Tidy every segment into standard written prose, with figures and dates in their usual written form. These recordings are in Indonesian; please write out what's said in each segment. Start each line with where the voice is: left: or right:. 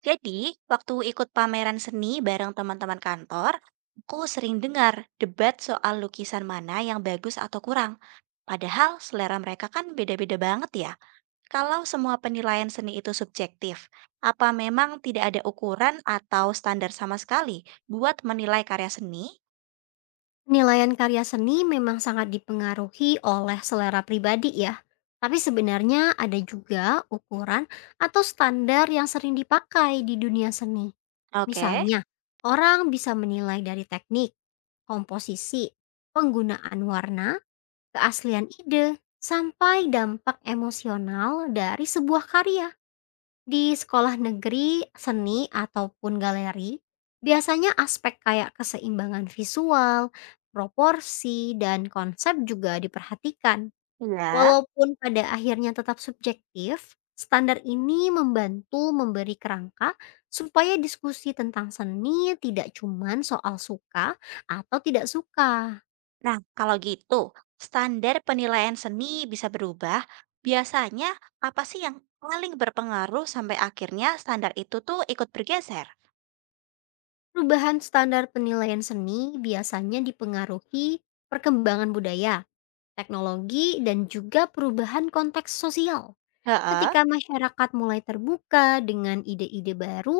right: Jadi, waktu ikut pameran seni bareng teman-teman kantor, aku sering dengar debat soal lukisan mana yang bagus atau kurang. Padahal selera mereka kan beda-beda banget ya. Kalau semua penilaian seni itu subjektif, apa memang tidak ada ukuran atau standar sama sekali buat menilai karya seni?
left: Penilaian karya seni memang sangat dipengaruhi oleh selera pribadi ya. Tapi sebenarnya ada juga ukuran atau standar yang sering dipakai di dunia seni.
right: Oke,
left: Misalnya, orang bisa menilai dari teknik, komposisi, penggunaan warna, keaslian ide, sampai dampak emosional dari sebuah karya. Di sekolah negeri, seni ataupun galeri, biasanya aspek kayak keseimbangan visual, proporsi, dan konsep juga diperhatikan.
right: ya.
left: Walaupun pada akhirnya tetap subjektif, standar ini membantu memberi kerangka supaya diskusi tentang seni tidak cuman soal suka atau tidak suka.
right: Nah, kalau gitu, standar penilaian seni bisa berubah. Biasanya, apa sih yang paling berpengaruh sampai akhirnya standar itu tuh ikut bergeser?
left: Perubahan standar penilaian seni biasanya dipengaruhi perkembangan budaya teknologi, dan juga perubahan konteks sosial.
right: Heeh.
left: Ketika masyarakat mulai terbuka dengan ide-ide baru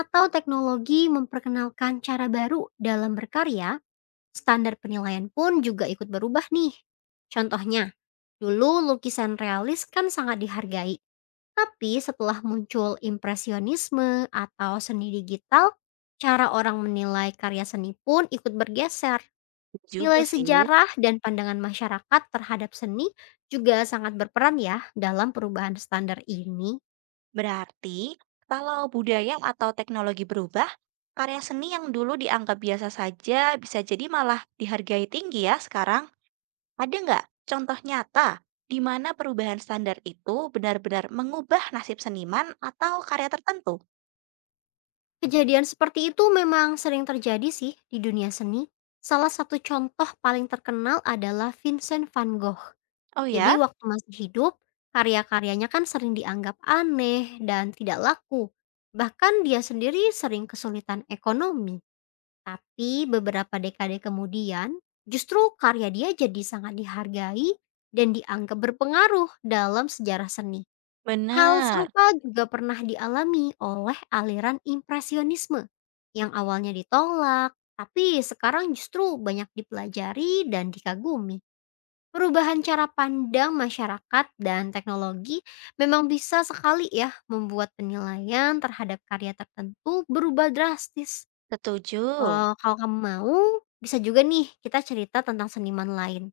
left: atau teknologi memperkenalkan cara baru dalam berkarya, standar penilaian pun juga ikut berubah nih. Contohnya, dulu lukisan realis kan sangat dihargai, tapi setelah muncul impresionisme atau seni digital, cara orang menilai karya seni pun ikut bergeser. Nilai
right: Juga sih.
left: sejarah dan pandangan masyarakat terhadap seni juga sangat berperan ya dalam perubahan standar ini.
right: Berarti, kalau budaya atau teknologi berubah, karya seni yang dulu dianggap biasa saja bisa jadi malah dihargai tinggi ya sekarang. Ada nggak contoh nyata di mana perubahan standar itu benar-benar mengubah nasib seniman atau karya tertentu?
left: Kejadian seperti itu memang sering terjadi sih di dunia seni. Salah satu contoh paling terkenal adalah Vincent van Gogh.
right: Oh
left: Jadi
right: ya?
left: waktu masih hidup, karya-karyanya kan sering dianggap aneh dan tidak laku. Bahkan dia sendiri sering kesulitan ekonomi. Tapi beberapa dekade kemudian, justru karya dia jadi sangat dihargai dan dianggap berpengaruh dalam sejarah seni. Hal
right: Benar.
left: serupa juga pernah dialami oleh aliran impresionisme yang awalnya ditolak, tapi sekarang justru banyak dipelajari dan dikagumi. Perubahan cara pandang masyarakat dan teknologi memang bisa sekali ya membuat penilaian terhadap karya tertentu berubah drastis.
right: Setuju.
left: Kalau kamu mau, bisa juga nih kita cerita tentang seniman lain.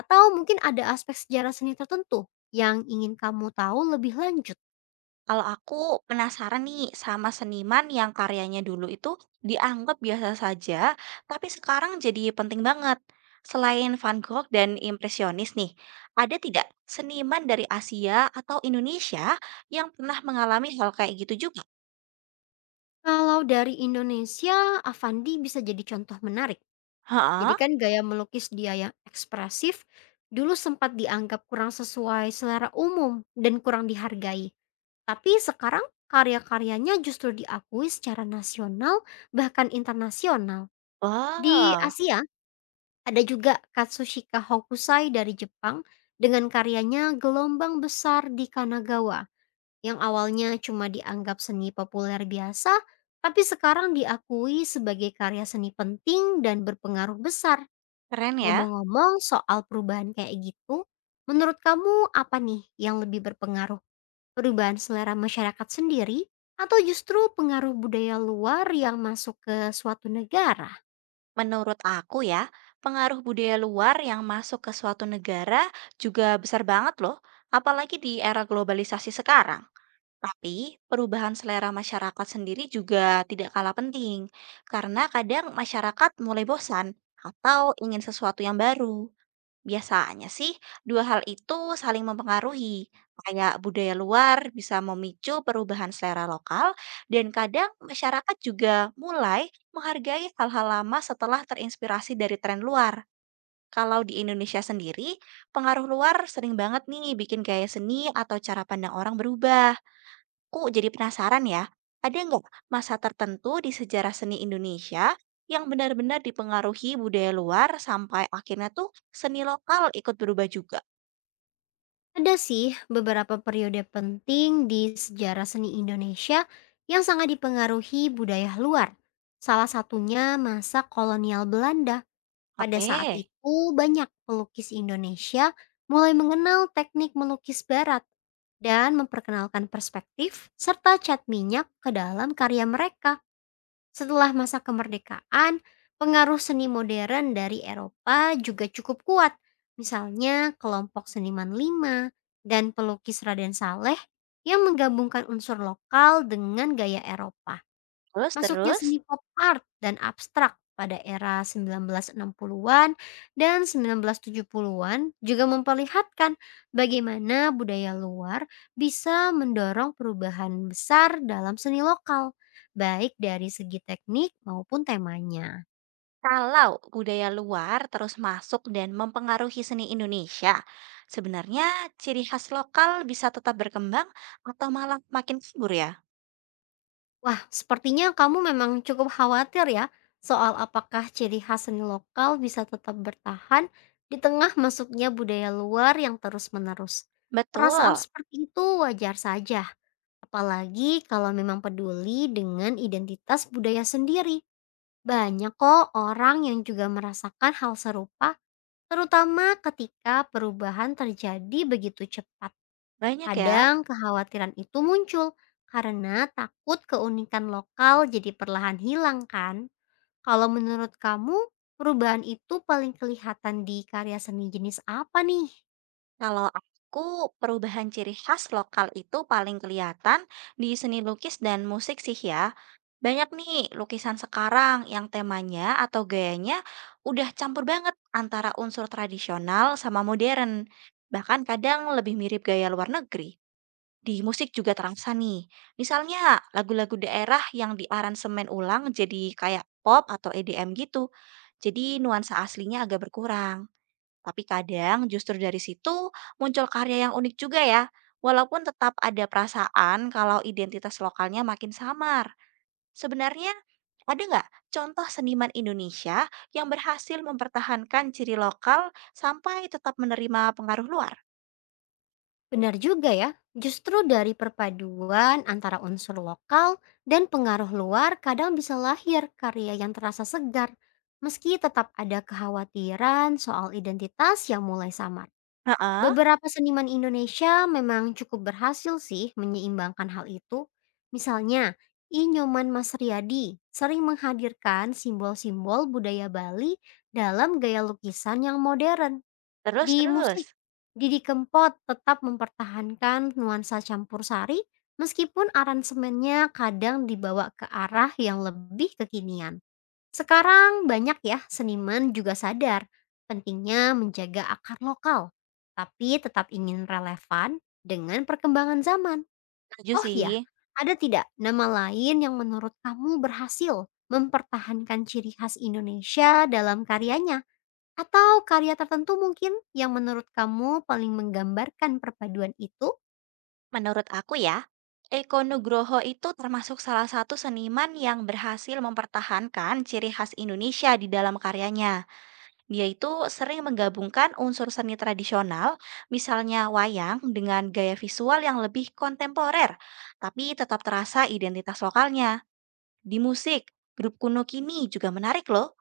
left: Atau mungkin ada aspek sejarah seni tertentu yang ingin kamu tahu lebih lanjut.
right: Kalau aku penasaran nih sama seniman yang karyanya dulu itu dianggap biasa saja, tapi sekarang jadi penting banget. Selain Van Gogh dan impresionis nih, ada tidak seniman dari Asia atau Indonesia yang pernah mengalami hal kayak gitu juga?
left: Kalau dari Indonesia, Avandi bisa jadi contoh menarik. Jadi
right: Heeh.
left: kan gaya melukis dia yang ekspresif, dulu sempat dianggap kurang sesuai selera umum dan kurang dihargai. Tapi sekarang karya-karyanya justru diakui secara nasional bahkan internasional. Di
right: Wah,
left: Asia ada juga Katsushika Hokusai dari Jepang dengan karyanya Gelombang Besar di Kanagawa yang awalnya cuma dianggap seni populer biasa tapi sekarang diakui sebagai karya seni penting dan berpengaruh besar.
right: keren ya.
left: Ngomong-ngomong soal perubahan kayak gitu, menurut kamu apa nih yang lebih berpengaruh? Perubahan selera masyarakat sendiri atau justru pengaruh budaya luar yang masuk ke suatu negara?
right: Menurut aku ya, pengaruh budaya luar yang masuk ke suatu negara juga besar banget loh, apalagi di era globalisasi sekarang. Tapi perubahan selera masyarakat sendiri juga tidak kalah penting, karena kadang masyarakat mulai bosan atau ingin sesuatu yang baru. Biasanya sih, dua hal itu saling mempengaruhi. Kayak budaya luar bisa memicu perubahan selera lokal, dan kadang masyarakat juga mulai menghargai hal-hal lama setelah terinspirasi dari tren luar. Kalau di Indonesia sendiri, pengaruh luar sering banget nih bikin gaya seni atau cara pandang orang berubah. Aku jadi penasaran ya, ada nggak masa tertentu di sejarah seni Indonesia yang benar-benar dipengaruhi budaya luar sampai akhirnya tuh seni lokal ikut berubah juga?
left: Ada sih beberapa periode penting di sejarah seni Indonesia yang sangat dipengaruhi budaya luar. Salah satunya masa kolonial Belanda. Pada
right: Oke,
left: saat itu banyak pelukis Indonesia mulai mengenal teknik melukis barat dan memperkenalkan perspektif serta cat minyak ke dalam karya mereka. Setelah masa kemerdekaan, pengaruh seni modern dari Eropa juga cukup kuat. Misalnya kelompok seniman Lima dan pelukis Raden Saleh yang menggabungkan unsur lokal dengan gaya Eropa.
right: terus
left: Masuknya
right: terus
left: seni pop art dan abstrak pada era 1960-an dan 1970-an juga memperlihatkan bagaimana budaya luar bisa mendorong perubahan besar dalam seni lokal, baik dari segi teknik maupun temanya.
right: kalau budaya luar terus masuk dan mempengaruhi seni Indonesia, sebenarnya ciri khas lokal bisa tetap berkembang atau malah makin subur ya?
left: Wah, sepertinya kamu memang cukup khawatir ya soal apakah ciri khas seni lokal bisa tetap bertahan di tengah masuknya budaya luar yang terus-menerus. Perasaan
right: Betul,
left: seperti itu wajar saja, apalagi kalau memang peduli dengan identitas budaya sendiri. Banyak kok orang yang juga merasakan hal serupa, terutama ketika perubahan terjadi begitu cepat.
right: banyak ya.
left: Kadang kekhawatiran itu muncul karena takut keunikan lokal jadi perlahan hilang kan? Kalau menurut kamu, perubahan itu paling kelihatan di karya seni jenis apa nih?
right: Kalau aku, perubahan ciri khas lokal itu paling kelihatan di seni lukis dan musik sih ya. Banyak nih lukisan sekarang yang temanya atau gayanya udah campur banget antara unsur tradisional sama modern. Bahkan kadang lebih mirip gaya luar negeri. Di musik juga terasa nih. Misalnya lagu-lagu daerah yang diaransemen ulang jadi kayak pop atau EDM gitu. Jadi nuansa aslinya agak berkurang. Tapi kadang justru dari situ muncul karya yang unik juga ya, walaupun tetap ada perasaan kalau identitas lokalnya makin samar. Sebenarnya ada nggak contoh seniman Indonesia yang berhasil mempertahankan ciri lokal sampai tetap menerima pengaruh luar?
left: Benar juga ya, justru dari perpaduan antara unsur lokal dan pengaruh luar kadang bisa lahir karya yang terasa segar, meski tetap ada kekhawatiran soal identitas yang mulai samar.
right: Heeh,
left: Beberapa seniman Indonesia memang cukup berhasil sih menyeimbangkan hal itu. Misalnya, Inyoman Mas Riyadi sering menghadirkan simbol-simbol budaya Bali dalam gaya lukisan yang modern. Di musik,
right: terus-terus.
left: Didi Kempot tetap mempertahankan nuansa campur sari meskipun aransemennya kadang dibawa ke arah yang lebih kekinian. Sekarang banyak ya seniman juga sadar pentingnya menjaga akar lokal, tapi tetap ingin relevan dengan perkembangan zaman.
right: Setuju
left: Oh ya,
right: sih.
left: ada tidak nama lain yang menurut kamu berhasil mempertahankan ciri khas Indonesia dalam karyanya? Atau karya tertentu mungkin yang menurut kamu paling menggambarkan perpaduan itu?
right: Menurut aku ya, Eko Nugroho itu termasuk salah satu seniman yang berhasil mempertahankan ciri khas Indonesia di dalam karyanya. Dia itu sering menggabungkan unsur seni tradisional, misalnya wayang, dengan gaya visual yang lebih kontemporer, tapi tetap terasa identitas lokalnya. Di musik, grup kuno kini juga menarik loh,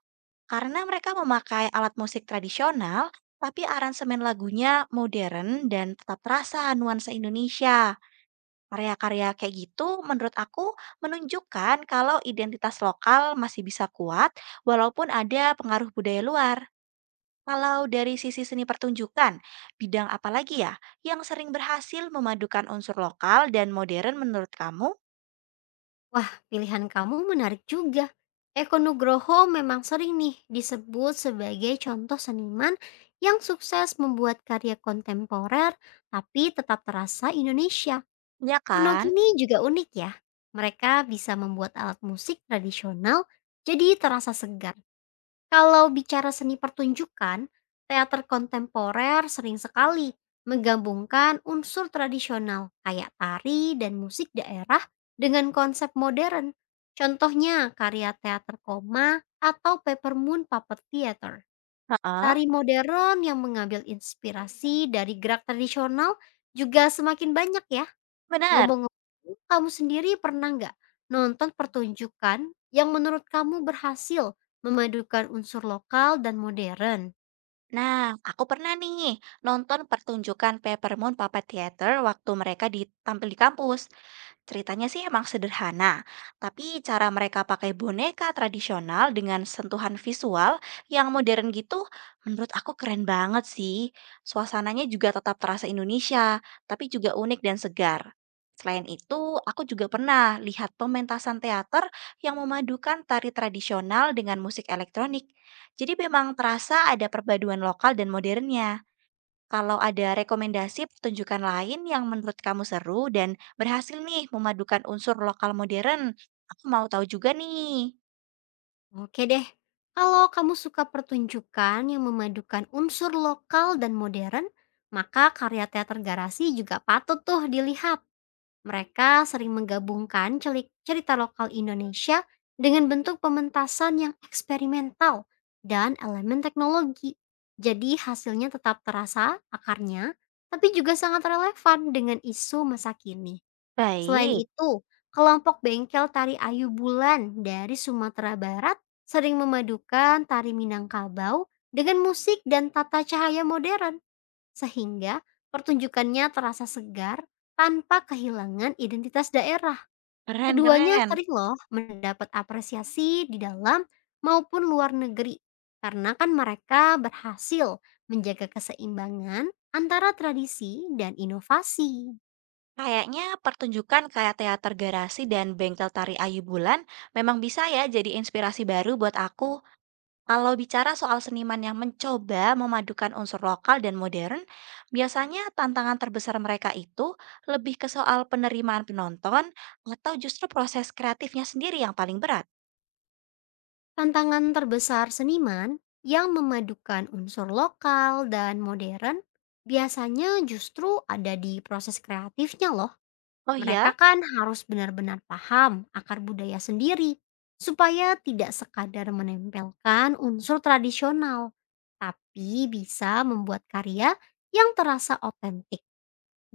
right: karena mereka memakai alat musik tradisional, tapi aransemen lagunya modern dan tetap terasa nuansa Indonesia. Karya-karya kayak gitu menurut aku menunjukkan kalau identitas lokal masih bisa kuat walaupun ada pengaruh budaya luar. Kalau dari sisi seni pertunjukan, bidang apa lagi ya yang sering berhasil memadukan unsur lokal dan modern menurut kamu?
left: Wah, pilihan kamu menarik juga. Eko Nugroho memang sering nih disebut sebagai contoh seniman yang sukses membuat karya kontemporer tapi tetap terasa Indonesia.
right: Ya
left: Kuno
right: kan?
left: kini juga unik ya. Mereka bisa membuat alat musik tradisional jadi terasa segar. Kalau bicara seni pertunjukan, teater kontemporer sering sekali menggabungkan unsur tradisional kayak tari dan musik daerah dengan konsep modern. Contohnya karya teater koma atau Peppermoon Puppet Theater.
right: Heeh.
left: Tari modern yang mengambil inspirasi dari gerak tradisional juga semakin banyak ya.
right: Benar.
left: Ngomong-ngomong, kamu sendiri pernah nggak nonton pertunjukan yang menurut kamu berhasil memadukan unsur lokal dan modern?
right: Nah, aku pernah nih nonton pertunjukan Peppermint Puppet Theater waktu mereka ditampil di kampus. Ceritanya sih emang sederhana, tapi cara mereka pakai boneka tradisional dengan sentuhan visual yang modern gitu, menurut aku keren banget sih. Suasananya juga tetap terasa Indonesia, tapi juga unik dan segar. Selain itu, aku juga pernah lihat pementasan teater yang memadukan tari tradisional dengan musik elektronik. Jadi memang terasa ada perpaduan lokal dan modernnya. Kalau ada rekomendasi pertunjukan lain yang menurut kamu seru dan berhasil nih memadukan unsur lokal modern, aku mau tahu juga nih.
left: Oke deh, kalau kamu suka pertunjukan yang memadukan unsur lokal dan modern, maka karya teater Garasi juga patut tuh dilihat. Mereka sering menggabungkan cerita lokal Indonesia dengan bentuk pementasan yang eksperimental dan elemen teknologi. Jadi hasilnya tetap terasa akarnya, tapi juga sangat relevan dengan isu masa kini. Selain
right: Baik,
left: itu, kelompok bengkel tari Ayu Bulan dari Sumatera Barat sering memadukan tari Minangkabau dengan musik dan tata cahaya modern. Sehingga pertunjukannya terasa segar tanpa kehilangan identitas daerah. Keduanya
right: keren-keren.
left: sering loh mendapat apresiasi di dalam maupun luar negeri karena kan mereka berhasil menjaga keseimbangan antara tradisi dan inovasi.
right: Kayaknya pertunjukan kayak teater garasi dan bengkel tari Ayu Bulan memang bisa ya jadi inspirasi baru buat aku. Kalau bicara soal seniman yang mencoba memadukan unsur lokal dan modern, biasanya tantangan terbesar mereka itu lebih ke soal penerimaan penonton atau justru proses kreatifnya sendiri yang paling berat.
left: Tantangan terbesar seniman yang memadukan unsur lokal dan modern biasanya justru ada di proses kreatifnya loh.
right: Oh ya,
left: Mereka kan harus benar-benar paham akar budaya sendiri supaya tidak sekadar menempelkan unsur tradisional, tapi bisa membuat karya yang terasa otentik.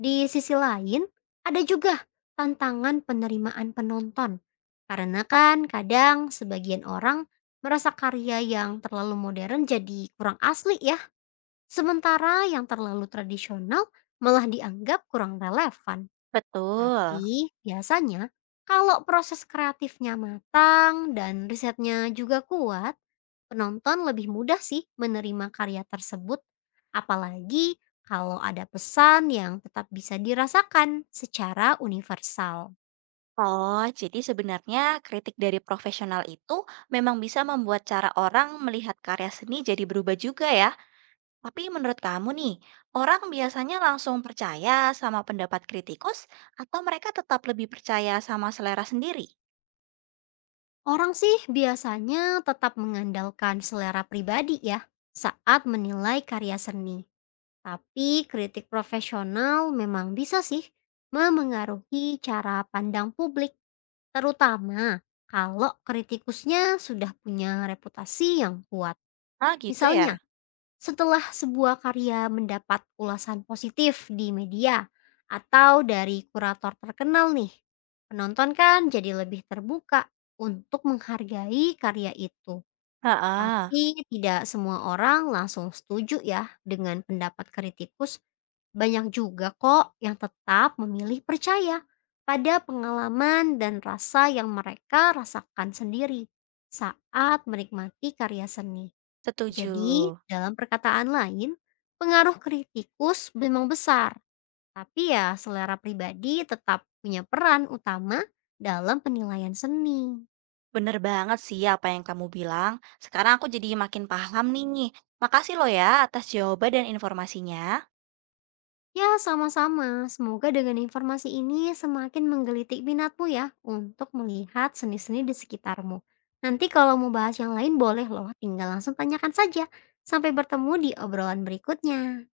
left: Di sisi lain, ada juga tantangan penerimaan penonton. Karena kan kadang sebagian orang merasa karya yang terlalu modern jadi kurang asli ya, sementara yang terlalu tradisional malah dianggap kurang relevan.
right: betul.
left: Tapi biasanya kalau proses kreatifnya matang dan risetnya juga kuat, penonton lebih mudah sih menerima karya tersebut. Apalagi kalau ada pesan yang tetap bisa dirasakan secara universal.
right: Oh, jadi sebenarnya kritik dari profesional itu memang bisa membuat cara orang melihat karya seni jadi berubah juga ya. Tapi menurut kamu nih, orang biasanya langsung percaya sama pendapat kritikus atau mereka tetap lebih percaya sama selera sendiri?
left: Orang sih biasanya tetap mengandalkan selera pribadi ya saat menilai karya seni. Tapi kritik profesional memang bisa sih memengaruhi cara pandang publik, terutama kalau kritikusnya sudah punya reputasi yang kuat.
right: Ah, gitu ya?
left: Misalnya, setelah sebuah karya mendapat ulasan positif di media atau dari kurator terkenal nih, penonton kan jadi lebih terbuka untuk menghargai karya itu.
right: Heeh,
left: Tapi tidak semua orang langsung setuju ya dengan pendapat kritikus. Banyak juga kok yang tetap memilih percaya pada pengalaman dan rasa yang mereka rasakan sendiri saat menikmati karya seni.
right: setuju.
left: Jadi, dalam perkataan lain, pengaruh kritikus memang besar, tapi ya selera pribadi tetap punya peran utama dalam penilaian seni.
right: Bener banget sih apa yang kamu bilang. Sekarang aku jadi makin paham nih. Makasih lo ya atas jawaban dan informasinya.
left: Ya, sama-sama. Semoga dengan informasi ini semakin menggelitik minatmu ya untuk melihat seni-seni di sekitarmu. Nanti kalau mau bahas yang lain boleh loh, tinggal langsung tanyakan saja. Sampai bertemu di obrolan berikutnya.